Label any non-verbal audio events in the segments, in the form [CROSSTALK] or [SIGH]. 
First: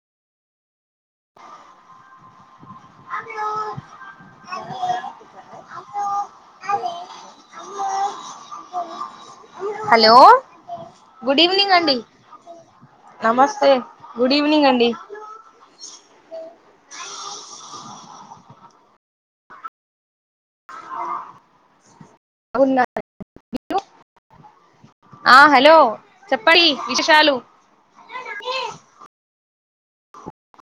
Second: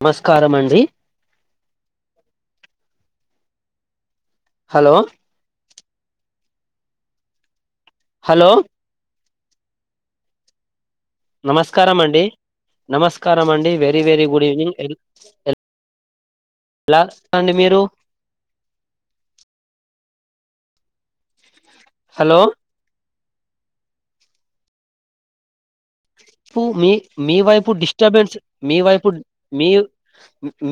నమస్కారం అండి అన్లు హలో అదే హలో హలో గుడ్ ఈవినింగ్ అండి నమస్కారం నమస్తే అండి వెరీ వెరీ గుడ్ ఈవినింగ్ అండి [UNINTELLIGIBLE] బ్లాక్స్ అండి మీరు హలో వు మీరు ఆ హలో పు చెప్పండి మీ విశేషాలు మీ వైపు డిస్టర్బెన్స్ మీ వైపు మీ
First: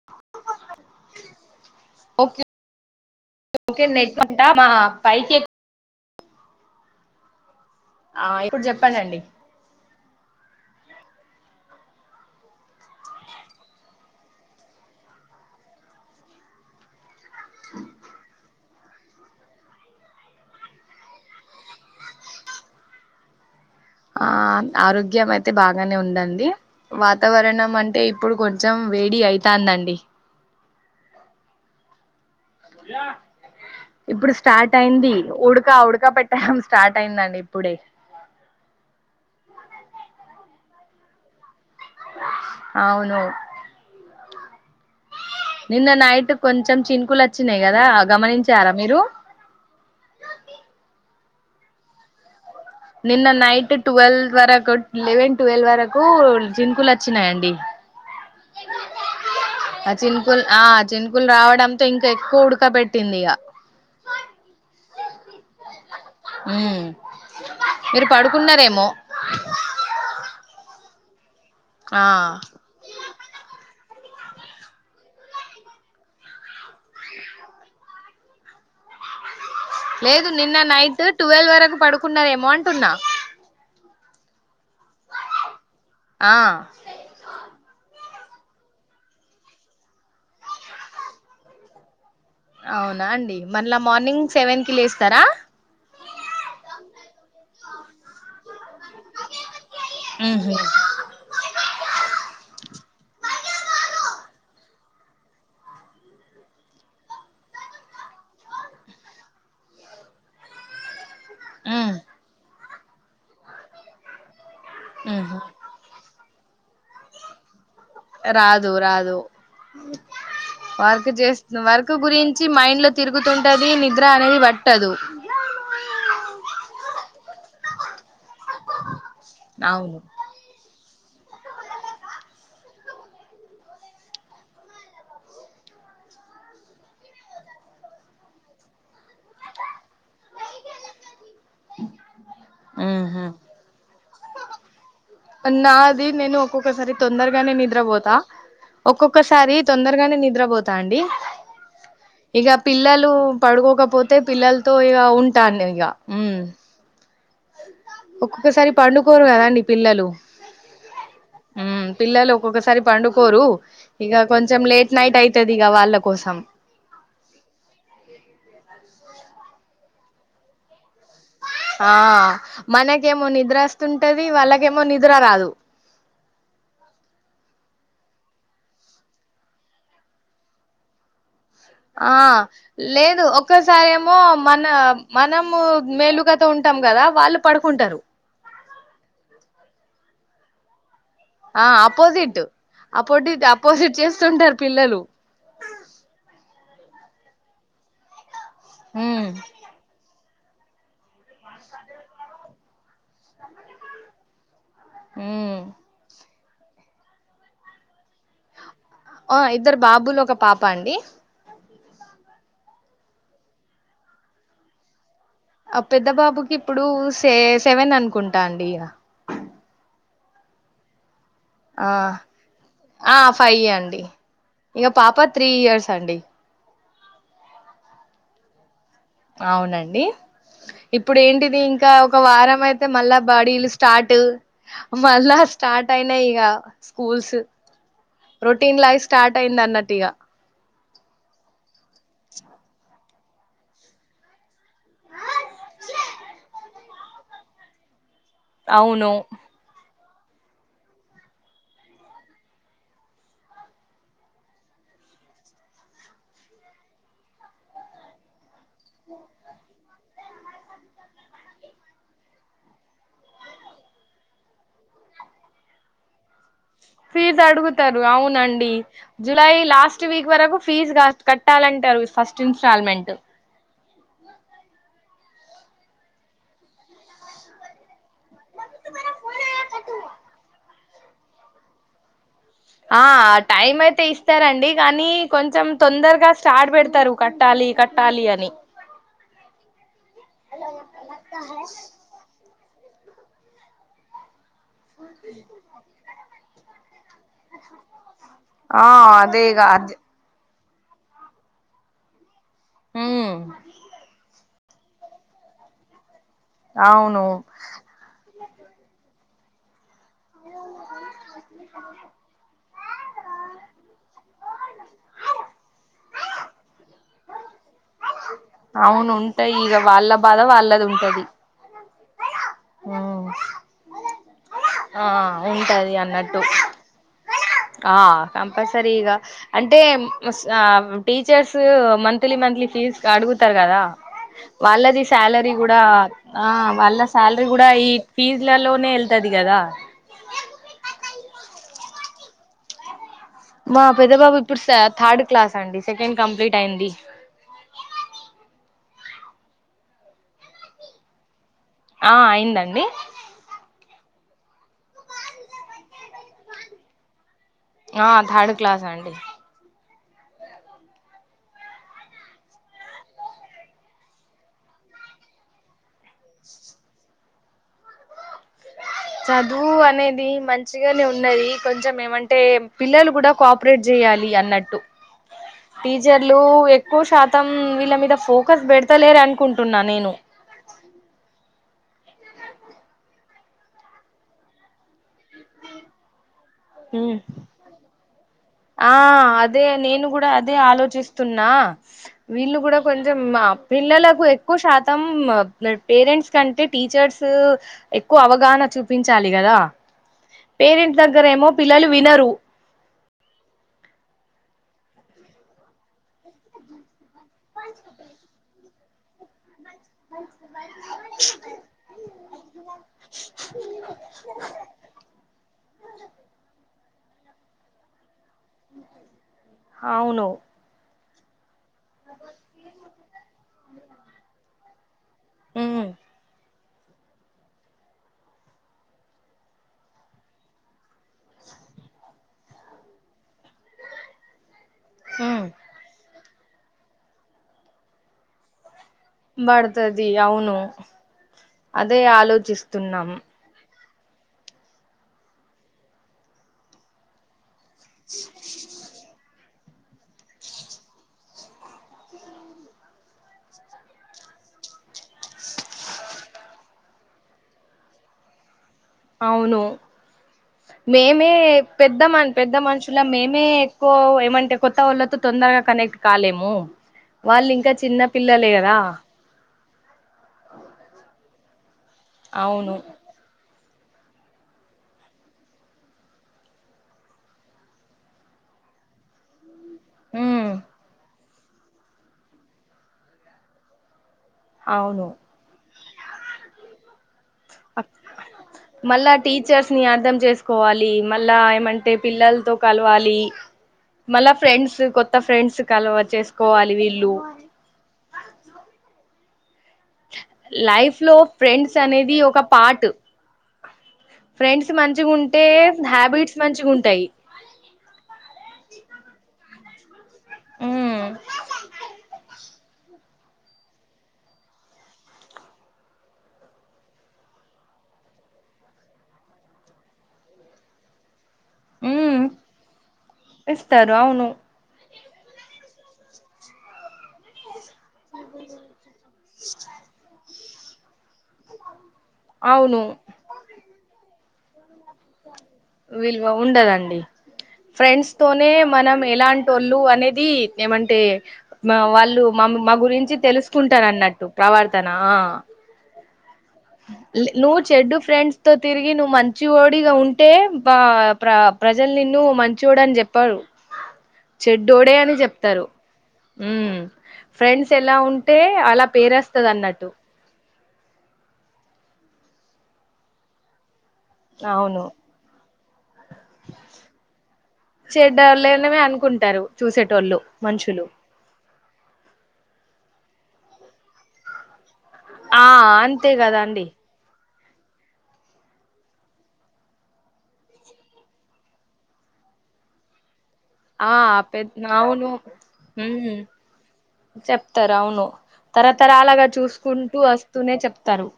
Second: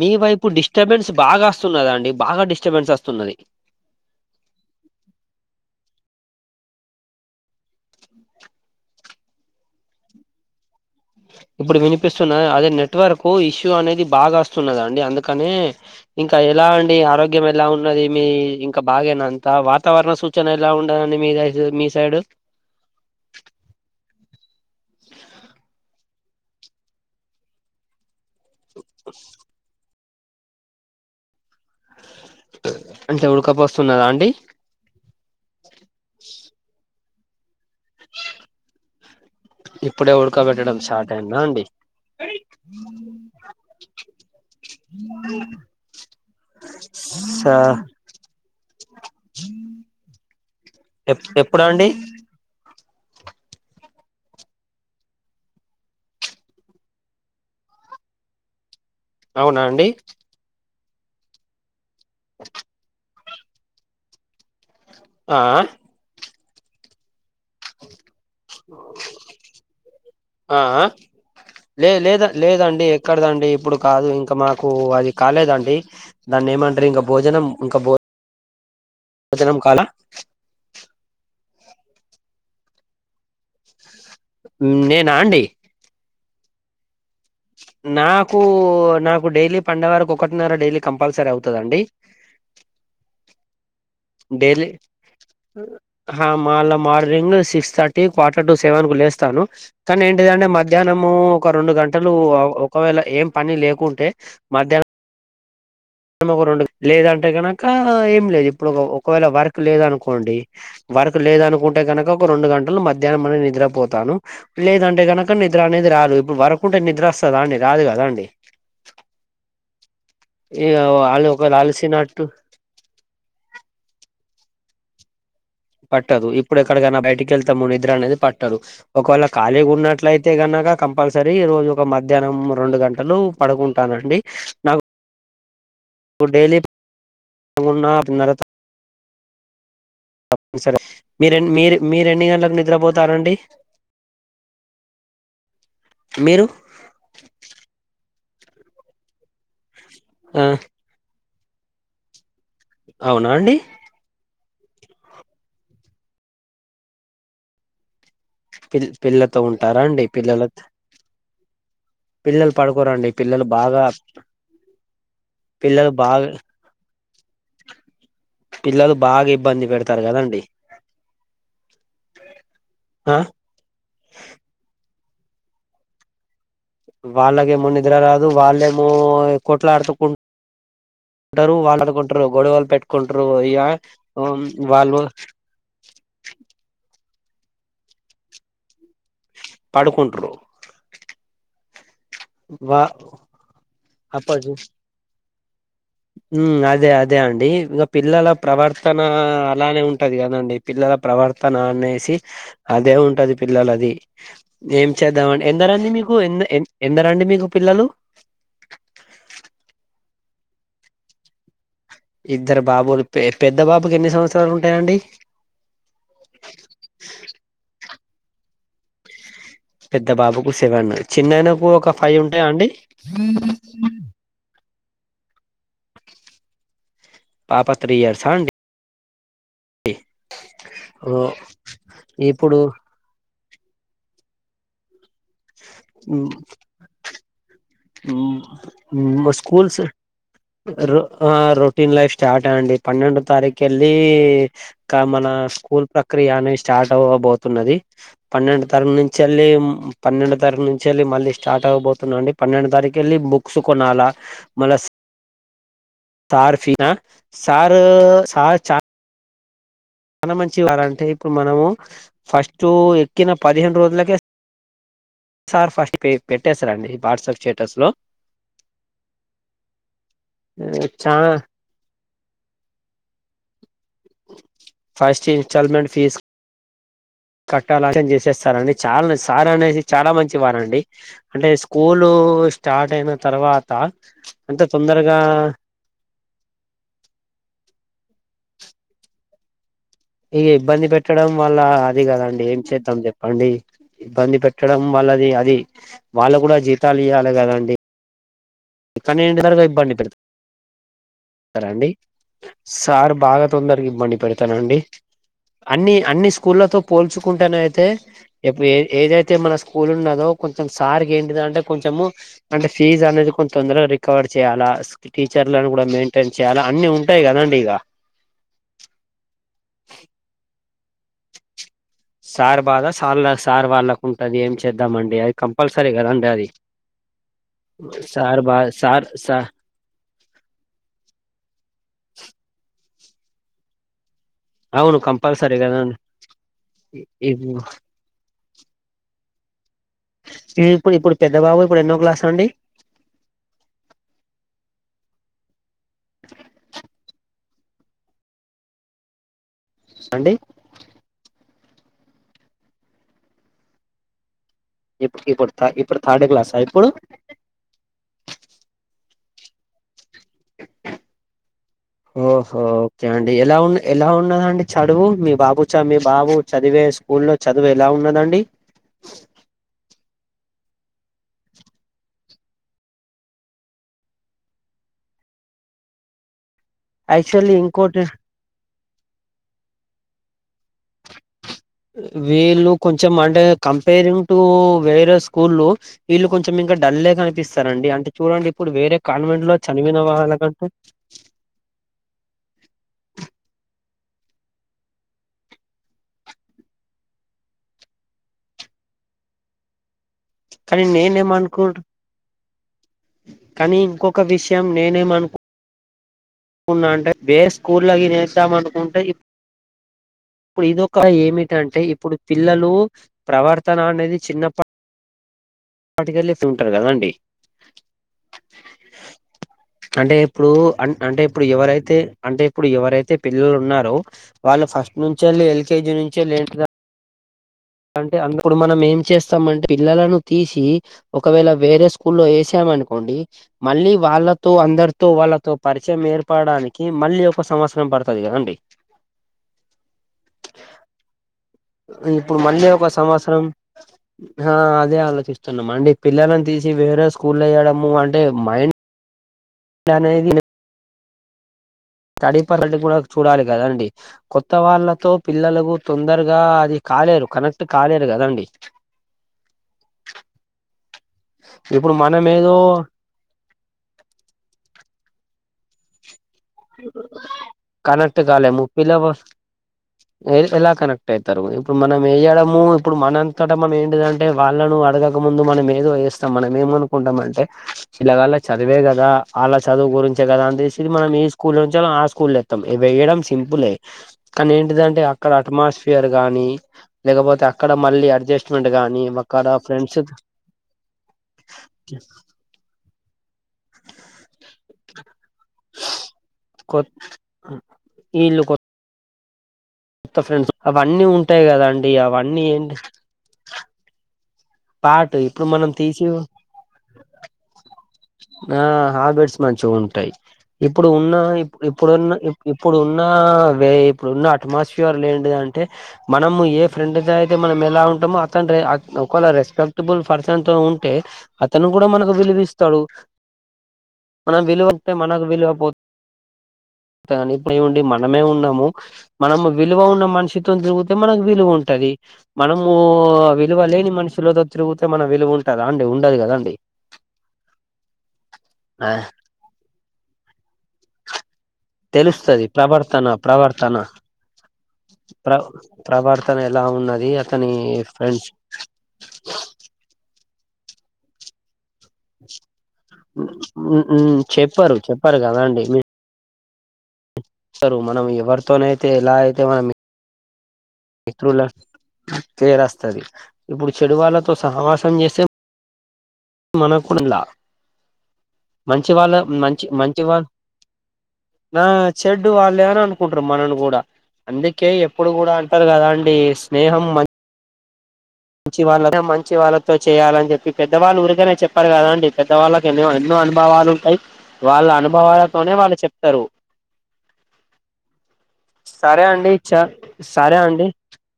మీ వైపు డిస్టర్బెన్స్ బాగా వస్తున్నదా అండి బాగా ఓకే డిస్టర్బెన్స్ వస్తున్నది ఆ పై ఆ ఇప్పుడు చెప్పానండి ఇప్పుడు వినిపిస్తున్న అదే నెట్వర్క్ ఇష్యూ అనేది బాగా వస్తున్నద అండి అందుకనే ఇంకా ఎలా అండి ఆరోగ్యం ఎలా ఉన్నది మీం ఇంకా బాగేనా అంత వాతావరణ సూచన ఎలా ఉండదండి మీ మీ సైడ్ ఆ ఆరోగ్యం అయితే బాగానే ఉందండి వాతావరణం అంటే ఇప్పుడు కొంచెం వేడి అయితాందండి అంటే ఉడకపోస్తున్నదా అండి ఇప్పుడు స్టార్ట్ అయింది ఉడుకా ఉడకా పెట్టం స్టార్ట్ వంట అయిందండి ఇప్పుడే ఇప్పుడే ఉడకోబెట్టడం స్టార్ట్ అయింద అండి అవును హా నిన్న నైట్ కొంచెం చినుకులు సా వచ్చినాయి కదా గమనించారా మీరు ఎప్పుడు అండి నిన్న నైట్ ట్వెల్వ్ వరకు లెవెన్ ట్వెల్వ్ వరకు చినుకులు వచ్చినాయండి అవునా అండి ఆ చినుకులు ఆ చినుపులు రావడంతో ఇంకా ఎక్కువ ఉడక పెట్టింది ఆ ఉ మీరు పడుకున్నారేమో ఆ లే ఆ లేద లేదండి ఎక్కడదండి ఇప్పుడు కాదు ఇంకా మాకు అది కాలేదండి దాన్ని ఏమంటారు ఇంకా భోజనం ఇంకా భో లేదు నిన్న నైట్ ట్వల్వ్ వరకు పడుకున్నావేమో అంటున్న నేనా అండి ఆ నాకు నాకు డైలీ పండ వరకు ఒకటిన్నర డైలీ కంపల్సరీ అవుతుందండి అవునా అండి మన డైలీ అండి మళ మార్నింగ్ సిస్ థర్టీ క్వార్టర్ టు సెవెన్ కు లేస్తాను కానీ ఏంటిదంటే ఉహు మధ్యాహ్నము ఒక రెండు గంటలు ఒకవేళ ఏం పని లేకుంటే మధ్యహ్న ఒక రెండు లేదంటే కనుక ఏం లేదు ఇప్పుడు ఒకవేళ వర్క్ లేదనుకోండి లేదనుకుంటే ఉమ్ కనుక ఒక రెండు గంటలు మధ్యాహ్నం అనే నిద్రపోతాను లేదంటే కనుక ఉహు నిద్ర అనేది రాదు ఇప్పుడు వరకుంటే నిద్ర వస్తాద అండి రాదు కదా అండి రాదు రాదు ఇగ వర్క్ వాళ్ళు ఒకవేళ చేస్తు వర్క్ అలిసినట్టు గురించి మైండ్ లో తిరుగుతుంటది నిద్ర అనేది పట్టదు పట్టదు ఇప్పుడు ఎక్కడికైనా బయటికెళ్తాము నిద్ర అనేది పట్టదు ఒకవేళ ఖాళీగా అవును ఉన్నట్లయితే కనక కంపల్సరీ రోజు ఒక మధ్యాహ్నం రెండు గంటలు పడుకుంటానండి నాకు డెలీ ఉన్నా తోన్ సరే మీరె మీరు మీరెన్ని గంటలకు ఉహు నిద్రపోతారండి నాది నేను మీరు ఒక్కొక్కసారి తొందరగా నే నిద్రపోతా ఒక్కొక్కసారి తొందరగానే ఆ నిద్రపోతా అండి ఇక పిల్లలు అవునా అండి పడుకోకపోతే పిల్లలతో ఇక ఉంటాను ఇక ఉమ్ ఒక్కొక్కసారి పిల్ పండుకోరు పిల్లతో కదండి ఉంటారా అండి పిల్లలు పిల్లల పిల్లలు ఒక్కొక్కసారి పడుకోరండి పండుకోరు పిల్లలు బాగా ఇక కొంచెం లేట్ నైట్ అవుతది ఇక పిల్లలు వాళ్ళ బాగా కోసం పిల్లలు బాగా ఇబ్బంది పెడతారు కదండి ఆ ఆ మనకేమో నిద్రస్తుంటది వాళ్ళకేమో నిద్ర నిద్ర రాదు వాళ్ళగేమో నిద్ర రాదు వాళ్ళేమో కొట్లాటు కున్ ఆ లేదు ఇగ ఒక్కసారిమో ఉమ్, మన వాళ్ళు మనము మేలు తో ఉంటాం కదా వాళ్ళు పడుకుంటారు పడుకుం ఆ అపోజిట్ వా అపోటి అపోజిట్ అప్పటి చేస్తుంటారు పిల్లలు అదే అదే అండి ఇంకా పిల్లల ప్రవర్తన ఉమ్ అలానే ఉంటది క అండి పిల్లల ప్రవర్తన అనేసి అదే ఉంటది పిల్లలది ఏం చేద్దామండి ఉమ్ ఎందరండి మీకు ఎ ఎ ఎందరండి మీకు పిల్లలు ఆ ఇద్దరు బాబులు ఒక పాప అండి ఇద్దరు బాబులు పెద్ద బాబుకి ఎన్ని సంవత్సరాలు ఉంటాయి అండి ఆ పెద్ద బాబుకి ఇప్పుడు స సెవెన్ అనుకుంటాండి ఇక పెద్ద బాబుకు సేవెన్ చిన్ననకు ఆ ఒక ఫైవ్ ఉంటాయా అండి ఆ ఫైవ్ అండి ఇగ పాప త్రీ ఇయర్స్ అండి పాప త్రీ ఇయర్స్ండి అవునండి ఇప్పుడు ఓ ఏంటిది ఇంకా ఒక ఇప్పుడు వారం అయితే మళ్ళా బడీలు స్టార్ట్ మళ్ళా స్టార్ట్ అయినాయి ఇక స్కూల్స్ రొటీన్ లైఫ్ స్టార్ట్ అయింది స్కూల్స్ అన్నట్టు ఇగ ఆ రొటీన్ లైఫ్ స్టార్ట్ అండి పన్నెండు తారీఖ వెళ్ళిక మన స్కూల్ ప్రక్రియ అనేది స్టార్ట్ అవ్వబోతున్నది పన్నెండు తరగ అవును నుంచి వెళ్ళి పన్నెండు తరగు నుంచి వెళ్ళి మళ్ళీ స్టార్ట్ అవ్వబోతున్నా అండి పన్నెండు తారీఖు వెళ్ళి బుక్స్ కొనాల మళ్ళ సార్ఫ సార్ సార్ చా మన మంచివారంటే ఇప్పుడు మనము ఫస్ట్ ఎక్కిన పదిహేను రోజులకే సార్ ఫస్ట్ పే పెట్ ఫీజ్ అడుగుతారు అవునండి జులై లాస్ట్ వీక్ వరకు ఫీజు క చా కట్టాలం టే అవి first installment first installment fees కట్టాలం చేసేస్తారండి చాలా సార్ అనేసి చాలా మంచి వారండి అంటే స్కూలు స్టార్ట్ ఆ అయిన తర్వాత టైం అయితే అంత ఇస్తారండి కానీ తొందరగా కొంచెం తొందరగా స్టార్ట్ పెడతారు కట్టాలి క ట్టాలి అని ఇక ఇబ్బంది పెట్టడం వల్ల అది కదండి ఏం చేద్దాం చెప్పండి ఇబ్బంది పెట్ట ట్టడం వల్లది అది వాళ్ళ కూడా జీతాలు ఇయాలీ ఆ అదేగా ఆడ్ సరే అండి సార్ బాగా తొంరగా ఇవ్వండి పరి తానండి అన్ని అన్ని స్కూళ్లతో అవును పోల్చుకుంటేన అయితే ఇప్పుడు ఏ ఏదైతే అయితే మన స్కూల్ ఉన్నదో కొంచెం సార్కి ఏంటిది అంటే కొంచెము అంటే ఫీజ్ అనేది కొంత తొందరగా రికవర్ చేయాలా టీచర్లను కూడా మెయింటైన్ చేయాలా అన్ని ఉంటాయి కదండి ఇక అవునుంటాయి ఇక వాళ్ళ బాధ వాళ్ళది ఉంటది సార్ బాధ ఆ సార్ సార్ వాళ్ళకు ఉంటది ఏమి ఆ చేద్దామండి అది కంపల్సరీ ఉంటది కదండి అన్నట్టు అది ఆ సార్ బా సార్ కంపల్సరీగా సా అంటే ఆ టీచర్స్ మంత్లీ మంత్లీ ఫీజు అడుగుతారు కదా అవును వాళ్ళది శాలరీ కంపల్సరీ కూడా కదండి ఆ వాళ్ళ శాలరీ కూడా ఈ ఫీజులలోనే వెళ్తది కదా ఇప్పుడు ఇప్పుడు పెద్ద బాబు ఇప్పుడు ఎన్నో క్లాస్ అండి మా పెద్ద బాబు ఇప్పుడు థర్డ్ క్లాస్ అండి సెకండ్ కంప్లీట్ అయింది [INAUDIBLE] అండి ఆ అయిందండి. ఇప్పు ఇప్పుడ్ ఇప్పుడు థార్డ్ క్లాసా ఇప్పుడూ. ఆ థర్డ్ క్లాస్ అండి [INAUDIBLE] ఓహో ఓక్కే అండి ఎలా ఉన్న్ ఎలా ఉన్నదండి చడువు మీ బాబు చ మీ బాబు చదివే స్ స్కూళ్ళో చదువు ఎలా ఉన్నదండి. చదువూ అనేది మంచిగనే ఉన్నదీ కొంచం ఏమంటే పిల్లలు గూడా కోఆపరేట్ జెయాల్ లీ అన్నట్టు టీచర్లూ ఎక్ ఎక్కువ శాతం యాక్చువల్లీ వీళ్ళ ఇంకోటి మీద ఫోకస్ పెడతలేర్ అనుకుంటున్నా నేను. వీళ్ళు కొంచెం అంటే కంపేరింగ్ టూ వేరే స్కూళ్ళు వీళ్ళు కొంచెం ఇంకా డల్లే కనిపిస్తారండి. అంటే చూడండి ఇప్పుడు ఆ వేరే కాన్వెంట్ లో చనివిన వాళ్ళ కంటే. న్నా వీళ్ళు గూడా కొంచం మా పిల్లలక్ కు ఎక్కువ శాతం మ పేరెంట్స్ కంటే టీచర్సూ ఎక్కువ అవగాహన చూపించా లిగదా కానీ నేనేమనుకుంటు వినరు కానీ ఇంకొక విష్ యం నేనేం అనుకు కున్నా అంటే వేరే స్కూళ గిన ఏస్దామనుకుంటే ఇప్ ప్పుడు ఇదొకా ఏమిటంటే ఇప్పుడు పిల్లలూ ప్రవర్తనా అనేది చిన్నప్పట్ టికెళ్ళి ఇట్ల ఉంటరు కదాండి. అంటే అవును ఇప్పుడూ అం అంటే ఇప్ప్ ఇప్పుడు ఎవరైతే అంటే ఇప్పుడు ఎవరైతే పిల్లలు ఉన్నారో వాళ్ళు ఫస్ట్ నుంచెళ్ళి ఉమ్, ఎల్కేజీ నుంచెళ్ళి ఏంటిదం అంటే అంద్ ఇప్పుడు మనం ఏం చేస్తామంటే పిల్లలను తీశీ ఒకవేళ వేరే స్కూళ్ళో ఏశాం అనుకోండి మళ్ళీ వాళ్ళత్ తో అందరితో ఉమ్. వాళ్ళతో పరిచయం ఏర్పడడానికి మళ్ళీ ఒక సంవత్సరం పడతది కదా అండి. బడతది అవునూ ఇప్పుడూ మళ్ళీ ఒక సంవత్సరం హా అదే ఆలోచిస్తున్నం అండి పిల్లలను తీసీ వేరే స్కూళ్ళో ఎయ్యడం. అంటే మైండ్ అనేది స్టడీ పరంగా గూడా చూడాలి కదాండి కొత్త వాళ్ళతో పిల్లలకు తొందరగా అది క కాలేరు కనెక్ట్ కాలేరు కదా అండి అవును మేమే ఇప్పుడు పెద్ద మనం మన్ పెద్ద ఏదో మనుషులం మేమే ఎక్కువ ఏమంటే కొత్త వోళ్ళతో. తొందరగా కనెక్ట్ కాలేమ్ కనెక్ట్ కాలేము కదా పిల్లవొస్ ఎలా కనెక్ట్ అయితరు ఇప్పుడు మనం ఎయ్యడమూ అవును ఇప్పుడు మనంతట మనం ఏం దంటే వాళ్ళనూ అడగక ముందు మనం ఏదో ఏస్తం మనం ఏమనుకుంటం అంటే పిలగాళ్ళ చదివేగా గదా ఆళ చదువు గురించే కదా ఉమ్ అంతసిది మనం ఈ స్కూళ్ళో నుంచెళ్ళి ఆ స్కూళ్ళో ఏత్తం వెయ్యడం సింపుల్లే. కానీ ఏంటిదంటే అవును అక్కడా అట్మాస్ఫియర్ గానీ లేకపోతే అక్కడా అక్- మళ్ళీ అడ్జస్ట్మెంట్ గానీ. మళ్ళా అక్కడ టీచర్స్ నీ ఫ్రెండ్స్ అర్థం చేసుకోవాలి మళ్ళా ఏమంటే పిల్లల్తో కల్వాలీ. మళ్ళా ఫ్రెండ్సు కొత్త ఫ్రెండ్సు కలవాట్ చేస్ కొత్ ఆ ఈళ్ళు కొత్ లైఫ్ లో ఉంటాయి ఫ్రెండ్స్ కదండి అనేది ఒక అవన్నీ ఏంటి పాటు ఫ్రెండ్స్ మంచిగా పాటు ఉంటే ఇప్పుడు మనం తీసి హ్యాబిట్స్ మంచిగా ఉంటాయి ఆ హాబీడ్స్ మంచి చో ఉంటాయి ఇప్పుడు ఉమ్ ఉన్న ఇప్ ఇప్పుడున్న ఇప్ ఇప్పుడున్న వున్న వే ఇప్పుడున్న అట్మాస్ఫియర్ ఏంటిదంటే మనం ఏ ఫ్రెండ్ తో అయితే మనం ఎలా ఉ ఉంటమో అతని ఒక వేళ రెస్పెక్టబుల్ పర్సన్ తోని ఉంటే అతను కూడా మనకు ఉమ్ విలువిస్తాడు ఇస్తారు అవును మనం విలువ టే మనకు విలువ పోతు తే అండీ మనమే ఉన్నాము మనం విలువ ఉన్న మనిషి తోన్ తిరుగుతే మనకు విలువ ఉంటది మనము అవును విలువ లేని మనుషులతో తిరుగు తే మనం విలువ ఉంటదా అండి ఉండదు విలువ కదండి ఉండదండి ఫ్రెండ్స్ తోనే ఆ మనం ఎలాంటోళ్ళు అనేది ఏమంటే వాళ్ళు తెలుస్తది మా మా ప్రవర్తన గురించి ప్రవర్తన తెలుసుకుంటరన్నట్టు ప్రవర్తన ఆ ప్ర ప్రవర్తన ఎలా ఉన్నది లే అతని నువ్ చెడ్డు ఫ్రెండ్స్ తో తిరిగి నువ్ మంచి ఓడిగా ఉన్ టే బ ప్ర ప్రజలు నిన్ను మంచోడని చెప్పరు చెప్పరు చెడ్డోడే అని చెప్పరు కదా అండి చెప్తారు ఉ ఫ్రెండ్స్ మీరురు ఎలా మనం ఉంటే అలా ఎవరితోనైతే పేరేస్తది అన్నట్టు ఇత్రుల పేరస్తది ఇప్పుడు చెడువాళ్ళతో అవును సహవాసం చేసే మనకు లా చెడ్డళనమే అనుకుంటారు మంచి వాళ్ళ చూసేటళ్ళు మనుషులు నా చెడ్డు వాళ్ళే అని అనుకుంటారు మనల్ని కూడా అందుక్ కే ఎప్పుడు కూడా ఆ అంటారు అంతే కదండి కదా అండి స్నేహం మం మంచి వాళ్ళ మంచి వాళ్ళతో చేయాలని చెప్పి పెద్దవాళ్ళు ఊరికనే చెప్పారు కదాండి పెద్దవాళ్ళకి ఎన్నో ఎన్నో అన్ అనుభావాలు ఆ ఉంటాయి పెద్ వాళ్ళ అనుభవాలతోనే వాళ్ళు చెప్తారు చెప్తరు అవును సరే తరతరాలుగా అండి చ చూసుకుంటూ సరే వస్తూనే అండి చెప్తరు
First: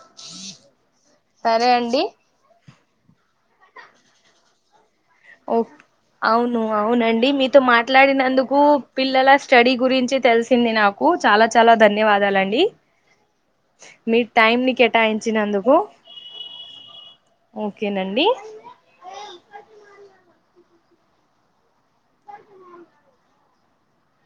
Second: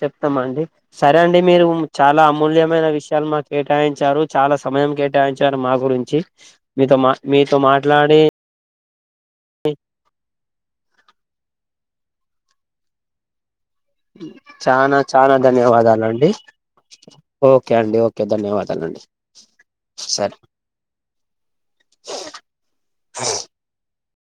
చెప్తామండి సరే అండి మీరు చాలా అమూల్యమైన విష్ షయాలు మాకు కేటాయించారు చాలా సమయం కేట్ ఓ టాయించారు మా గురించి అవును మీతో మా అవునండి మీతో మాట్లాడి మాట్లాడినందుకు పిల్లల స్టడీ గురించి తెలిసింది నాకు చాలా చాలా ధన్యవాదాలండి. మీ టైం ని చనా చనా కేటాయించినందుకు ధన్యవాదాల అండి. ఓకే అండి ఓకే ఓకేనండి ధన్యవాదాలండి సరే [UNINTELLIGIBLE]